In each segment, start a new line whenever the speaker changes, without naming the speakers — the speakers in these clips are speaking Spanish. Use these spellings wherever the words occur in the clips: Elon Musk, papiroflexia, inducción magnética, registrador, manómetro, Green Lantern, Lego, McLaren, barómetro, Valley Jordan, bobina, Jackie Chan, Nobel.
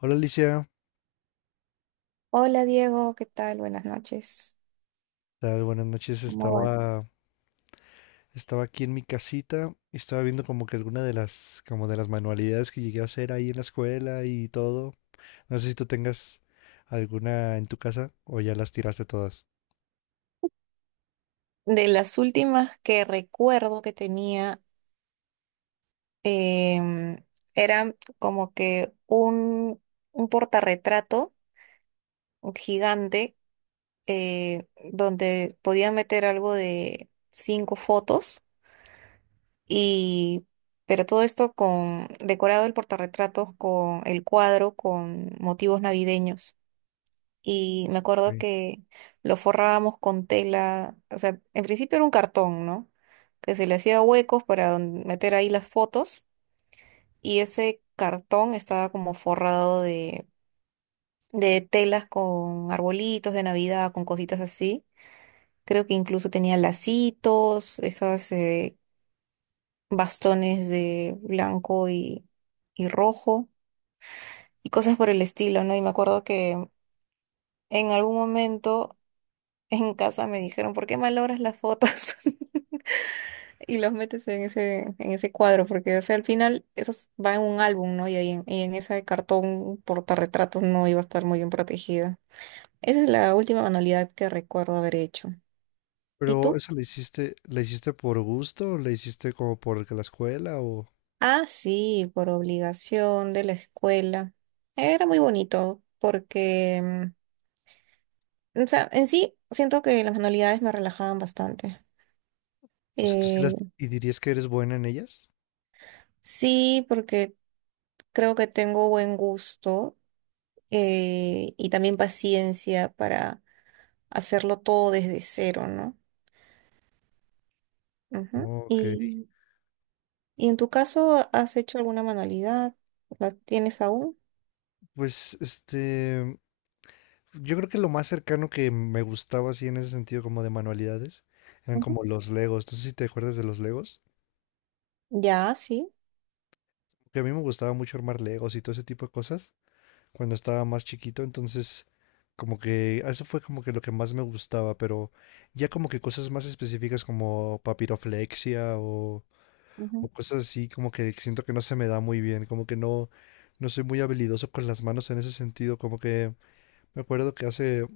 Hola Alicia,
Hola Diego, ¿qué tal? Buenas noches.
¿qué tal? Buenas noches.
¿Cómo vas?
Estaba aquí en mi casita y estaba viendo como que alguna de como de las manualidades que llegué a hacer ahí en la escuela y todo. No sé si tú tengas alguna en tu casa o ya las tiraste todas.
De las últimas que recuerdo que tenía, em, era como que un portarretrato gigante eh, donde podía meter algo de cinco fotos y pero todo esto con decorado el portarretrato con el cuadro con motivos navideños. Y me acuerdo
Ok.
que lo forrábamos con tela, o sea, en principio era un cartón, ¿no? Que se le hacía huecos para meter ahí las fotos y ese cartón estaba como forrado de telas con arbolitos de Navidad, con cositas así. Creo que incluso tenía lacitos, esos bastones de blanco y rojo y cosas por el estilo, ¿no? Y me acuerdo que en algún momento en casa me dijeron, ¿por qué malogras las fotos? Y los metes en ese cuadro, porque, o sea, al final eso va en un álbum, ¿no? Y ahí en ese cartón portarretratos no iba a estar muy bien protegida. Esa es la última manualidad que recuerdo haber hecho. ¿Y
Pero
tú?
eso lo hiciste, ¿la hiciste por gusto? ¿O la hiciste como por que la escuela?
Ah, sí, por obligación de la escuela. Era muy bonito, porque, o sea, en sí siento que las manualidades me relajaban bastante.
O sea, ¿tú sí
Eh,
las y dirías que eres buena en ellas?
sí, porque creo que tengo buen gusto y también paciencia para hacerlo todo desde cero, ¿no? Ujú.
Ok.
Y en tu caso, ¿has hecho alguna manualidad? ¿La tienes aún?
Pues Yo creo que lo más cercano que me gustaba así en ese sentido como de manualidades eran
Ujú.
como los Legos. No sé si te acuerdas de los Legos.
Ya, sí.
Que a mí me gustaba mucho armar Legos y todo ese tipo de cosas cuando estaba más chiquito. Entonces, como que eso fue como que lo que más me gustaba. Pero ya como que cosas más específicas como papiroflexia o
Ujú,
cosas así como que siento que no se me da muy bien. Como que no, no soy muy habilidoso con las manos en ese sentido. Como que... Me acuerdo que hace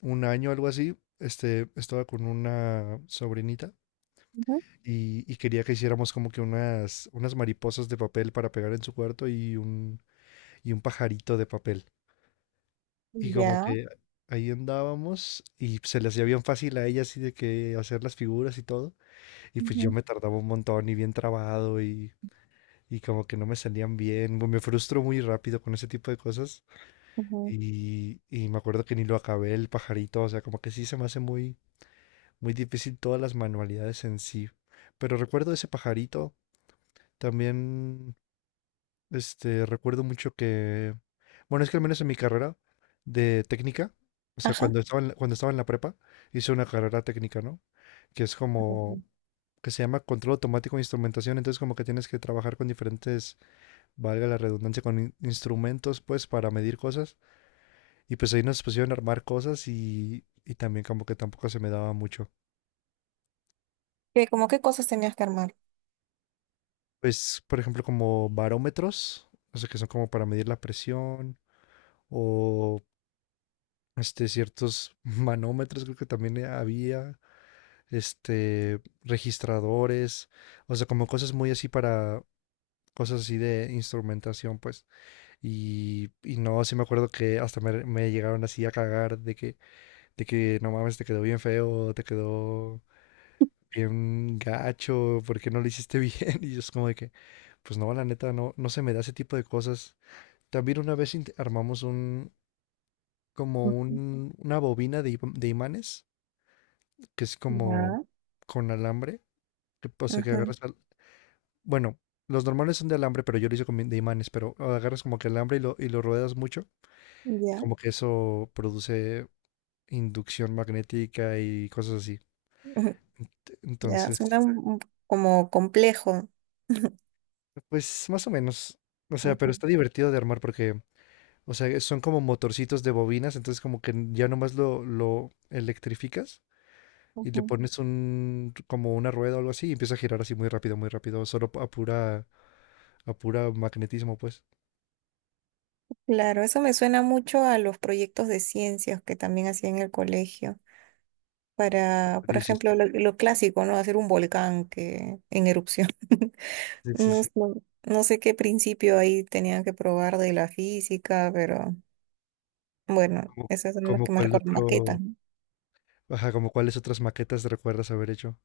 un año, algo así, estaba con una sobrinita
ujú.
y quería que hiciéramos como que unas mariposas de papel para pegar en su cuarto y un pajarito de papel. Y como
Ya.
que ahí andábamos y se le hacía bien fácil a ella así de que hacer las figuras y todo. Y pues yo
Ujú,
me tardaba un montón y bien trabado y como que no me salían bien. Me frustro muy rápido con ese tipo de cosas.
ujú.
Y me acuerdo que ni lo acabé el pajarito, o sea, como que sí se me hace muy muy difícil todas las manualidades en sí. Pero recuerdo ese pajarito. También, recuerdo mucho que, bueno, es que al menos en mi carrera de técnica, o sea,
Ajá.
cuando estaba cuando estaba en la prepa, hice una carrera técnica, ¿no? Que es
Ujú.
como, que se llama control automático de instrumentación. Entonces, como que tienes que trabajar con diferentes, valga la redundancia, con instrumentos, pues, para medir cosas. Y pues ahí nos pusieron a armar cosas y también como que tampoco se me daba mucho.
¿Qué, como qué cosas tenías que armar?
Pues, por ejemplo, como barómetros, o sea, que son como para medir la presión, o ciertos manómetros, creo que también había, registradores, o sea, como cosas muy así para, cosas así de instrumentación, pues, y no, sí me acuerdo que hasta me llegaron así a cagar de que, no mames, te quedó bien feo, te quedó bien gacho, ¿por qué no lo hiciste bien? Y yo es como de que, pues no, la neta, no, no se me da ese tipo de cosas. También una vez armamos
Ujú.
una bobina de imanes, que es como
Ya.
con alambre, que, o sea, que
Ujú.
agarras, bueno, los normales son de alambre, pero yo lo hice de imanes, pero agarras como que alambre y lo ruedas mucho, y
Ya.
como que eso produce inducción magnética y cosas así.
Ujú. Ya.
Entonces,
Suena como complejo.
pues más o menos, o sea, pero
Ujú,
está divertido de armar porque, o sea, son como motorcitos de bobinas, entonces como que ya nomás lo electrificas y le
ujú.
pones un como una rueda o algo así y empieza a girar así muy rápido, solo a pura magnetismo, pues.
Claro, eso me suena mucho a los proyectos de ciencias que también hacía en el colegio. Para, por
Sí, sí, está.
ejemplo, lo clásico, ¿no? Hacer un volcán que, en erupción.
Sí, sí,
No,
sí.
sé- no sé qué principio ahí tenían que probar de la física, pero bueno,
Como,
esas son las
como
que más
cuál
recuerdo,
otro,
maquetas, ¿no?
ajá, como cuáles otras maquetas recuerdas haber hecho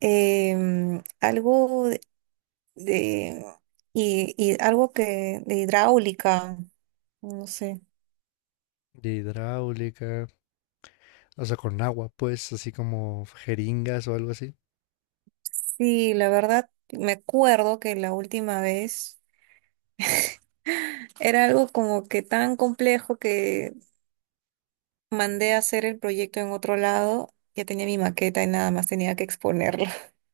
Algo de, y algo que de hidráulica, no sé.
de hidráulica, o sea, con agua, pues, así como jeringas o algo así.
Sí, la verdad, me acuerdo que la última vez era algo como que tan complejo que mandé a hacer el proyecto en otro lado. Ya tenía mi maqueta y nada más tenía que exponerlo.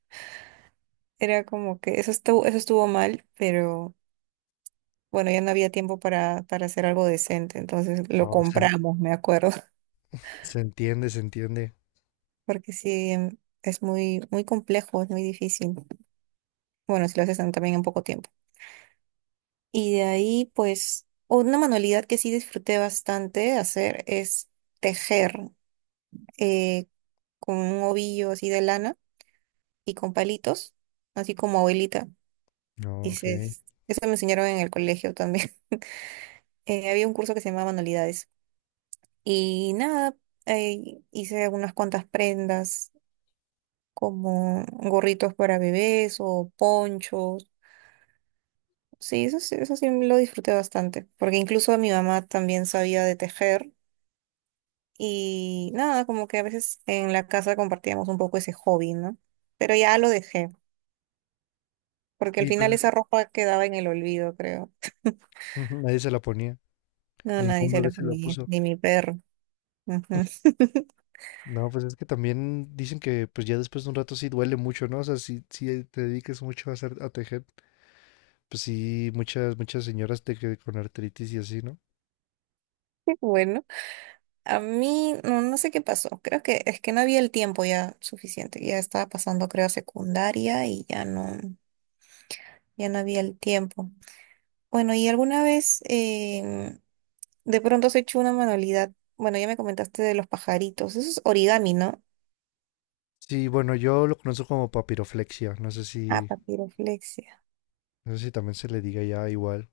Era como que eso estuvo mal, pero bueno, ya no había tiempo para hacer algo decente. Entonces lo
No, se, en-
compramos, me acuerdo.
Se entiende, se entiende.
Porque sí, es muy, muy complejo, es muy difícil. Bueno, si lo haces también en poco tiempo. Y de ahí, pues, una manualidad que sí disfruté bastante hacer es tejer eh, con un ovillo así de lana y con palitos, así como abuelita.
No,
Y se-
ok.
Eso me enseñaron en el colegio también. Había un curso que se llamaba Manualidades. Y nada, hice unas cuantas prendas, como gorritos para bebés o ponchos. Sí, eso sí lo disfruté bastante, porque incluso mi mamá también sabía de tejer. Y nada, como que a veces en la casa compartíamos un poco ese hobby, ¿no? Pero ya lo dejé, porque al
Sí,
final
pues es que
esa ropa quedaba en el olvido, creo.
nadie se la ponía,
No, nadie
ningún
se
bebé
lo
se la
comía,
puso.
ni mi perro. Ujú.
No, pues es que también dicen que pues ya después de un rato sí duele mucho, ¿no? O sea, si te dediques mucho a a tejer, pues sí, muchas señoras con artritis y así, ¿no?
Bueno, a mí no, no sé qué pasó. Creo que es que no había el tiempo ya suficiente. Ya estaba pasando, creo, a secundaria y ya ya no había el tiempo. Bueno, ¿y alguna vez de pronto has hecho una manualidad? Bueno, ya me comentaste de los pajaritos. Eso es origami, ¿no?
Sí, bueno, yo lo conozco como papiroflexia, no sé
Ah,
si,
papiroflexia.
no sé si también se le diga ya igual.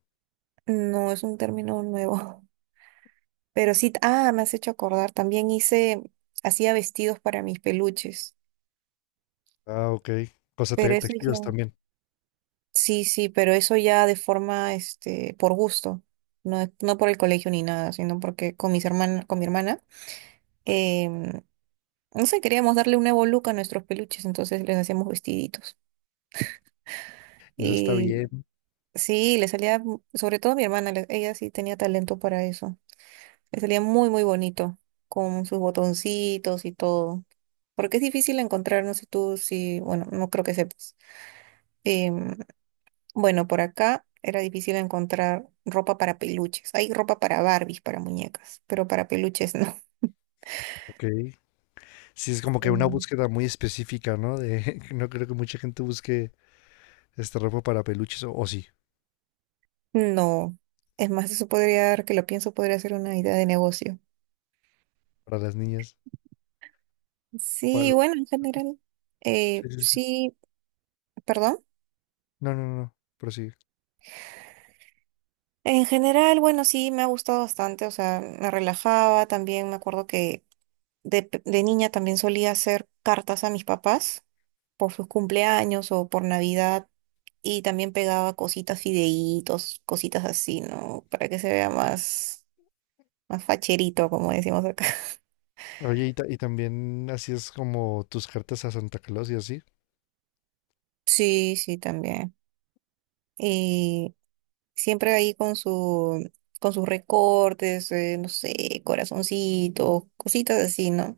No, es un término nuevo. Pero sí, ah, me has hecho acordar. Hacía vestidos para mis peluches.
Ah, ok. O sea,
Pero eso ya.
tejidos también.
Sí, sí, pero eso ya de forma, este, por gusto, no por el colegio ni nada, sino porque con mis hermanas, con mi hermana, em, no sé, queríamos darle un nuevo look a nuestros peluches, entonces les hacíamos vestiditos.
Eso está
Y
bien,
sí, mu- sobre todo a mi hermana, le- ella sí tenía talento para eso. Le salía muy, muy bonito, con sus botoncitos y todo. Porque es difícil encontrar, no sé tú si, bueno, no creo que sepas. Em, bueno, por acá era difícil encontrar ropa para peluches. Hay ropa para Barbies, para muñecas, pero para peluches no.
ok. Sí, es como que una
Mm.
búsqueda muy específica, ¿no? De, no creo que mucha gente busque ropa para peluches, o sí,
No. Es más, eso podría dar, que lo pienso, podría ser una idea de negocio.
para las niñas, para
Sí,
los...
bueno, en general,
Sí, sí, sí.
sí, perdón.
No, no, no, no.
En general, bueno, sí, me ha gustado bastante, o sea, me relajaba, también me acuerdo que de niña también solía hacer cartas a mis papás por sus cumpleaños o por Navidad y también pegaba cositas, fideitos, cositas así, ¿no? Para que se vea más facherito, como decimos acá.
Oye, y también así es como tus cartas a Santa Claus y así.
Sí, sí, también. Y siempre ahí con sus recortes, no sé, corazoncitos, cositas así, ¿no?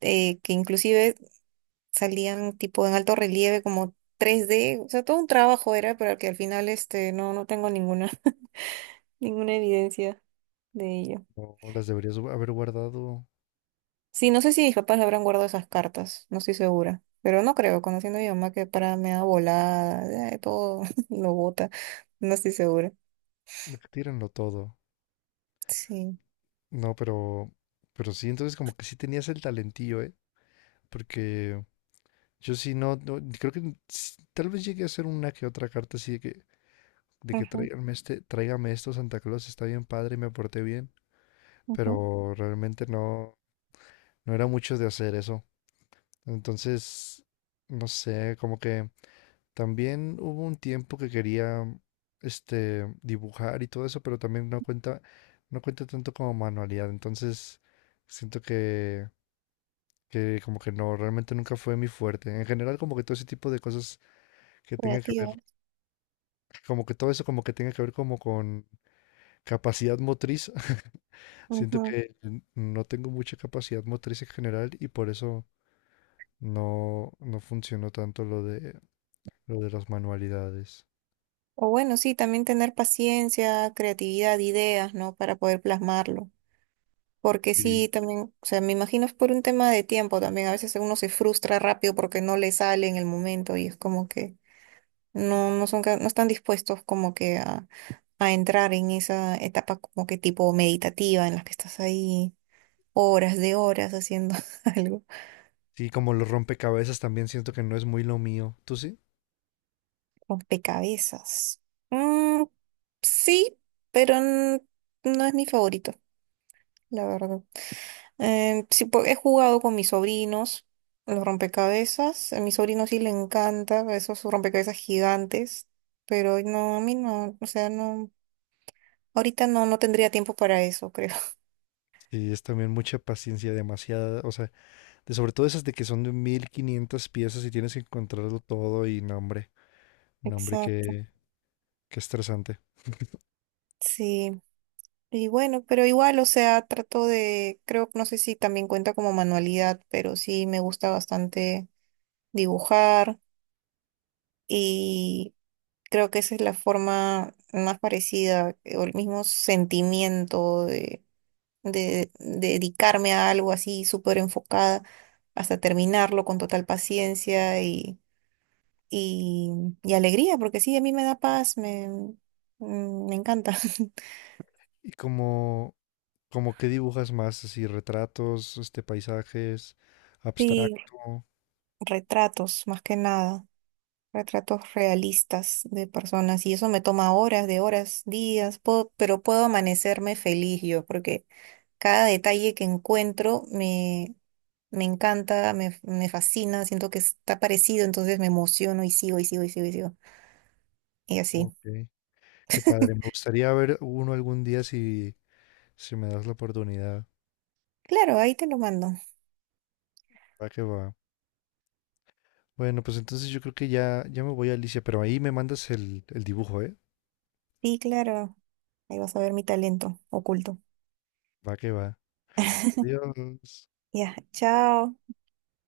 Que inclusive salían tipo en alto relieve, como 3D, o sea, todo un trabajo era, pero que al final este, no, no tengo ninguna, ninguna evidencia de ello.
No las deberías haber guardado.
Sí, no sé si mis papás habrán guardado esas cartas, no estoy segura, pero no creo, conociendo a mi mamá que para me da volada, todo lo bota, no estoy segura.
Tírenlo todo.
Sí,
No, pero sí, entonces como que sí tenías el talentillo, ¿eh? Porque yo sí no, creo que tal vez llegué a hacer una que otra carta así de que
ajá,
tráigame tráigame esto, Santa Claus, está bien padre y me porté bien.
ajá,
Pero realmente no, no era mucho de hacer eso. Entonces, no sé, como que. También hubo un tiempo que quería dibujar y todo eso, pero también no cuenta, no cuenta tanto como manualidad. Entonces siento que como que no, realmente nunca fue mi fuerte. En general, como que todo ese tipo de cosas que tenga que ver,
creativos,
como que todo eso como que tenga que ver como con capacidad motriz. Siento
ajá.
que no tengo mucha capacidad motriz en general y por eso no, no funcionó tanto lo de las manualidades.
O bueno, sí, también tener paciencia, creatividad, ideas, ¿no? Para poder plasmarlo. Porque sí,
Sí.
también, o sea, me imagino es por un tema de tiempo también. A veces uno se frustra rápido porque no le sale en el momento y es como que no son, ca- no están dispuestos como que a entrar en esa etapa como que tipo meditativa en la que estás ahí horas de horas haciendo algo.
Sí, como los rompecabezas también siento que no es muy lo mío. ¿Tú sí?
Rompecabezas. Mm, sí, pero no es mi favorito, la verdad. Sí, po- he jugado con mis sobrinos los rompecabezas. A mi sobrino sí le encanta esos rompecabezas gigantes, pero no, a mí no, o sea, no, ahorita no, no tendría tiempo para eso, creo.
Sí, es también mucha paciencia, demasiada, o sea, de sobre todo esas de que son de 1500 piezas y tienes que encontrarlo todo y no, hombre, no, hombre,
Exacto,
qué, qué estresante.
sí. Y bueno, pero igual, o sea, trato de, creo, no sé si también cuenta como manualidad, pero sí me gusta bastante dibujar y creo que esa es la forma más parecida o el mismo sentimiento de dedicarme a algo así súper enfocada hasta terminarlo con total paciencia y, y alegría, porque sí, a mí me da paz, mm, me encanta.
¿Y como qué dibujas más? Así, retratos, paisajes,
Sí,
abstracto.
retratos, más que nada, retratos realistas de personas y eso me toma horas, de horas, días, pero puedo amanecerme feliz yo, porque cada detalle que encuentro me encanta, me fascina, siento que está parecido, entonces me emociono y sigo y sigo y sigo y sigo. Y así.
Ok, qué padre. Me gustaría ver uno algún día si, si me das la oportunidad.
Claro, ahí te lo mando.
Va que va. Bueno, pues entonces yo creo que ya, ya me voy a Alicia, pero ahí me mandas el dibujo, ¿eh?
Sí, claro. Ahí vas a ver mi talento oculto.
Va que va. Adiós.
Ya, chao.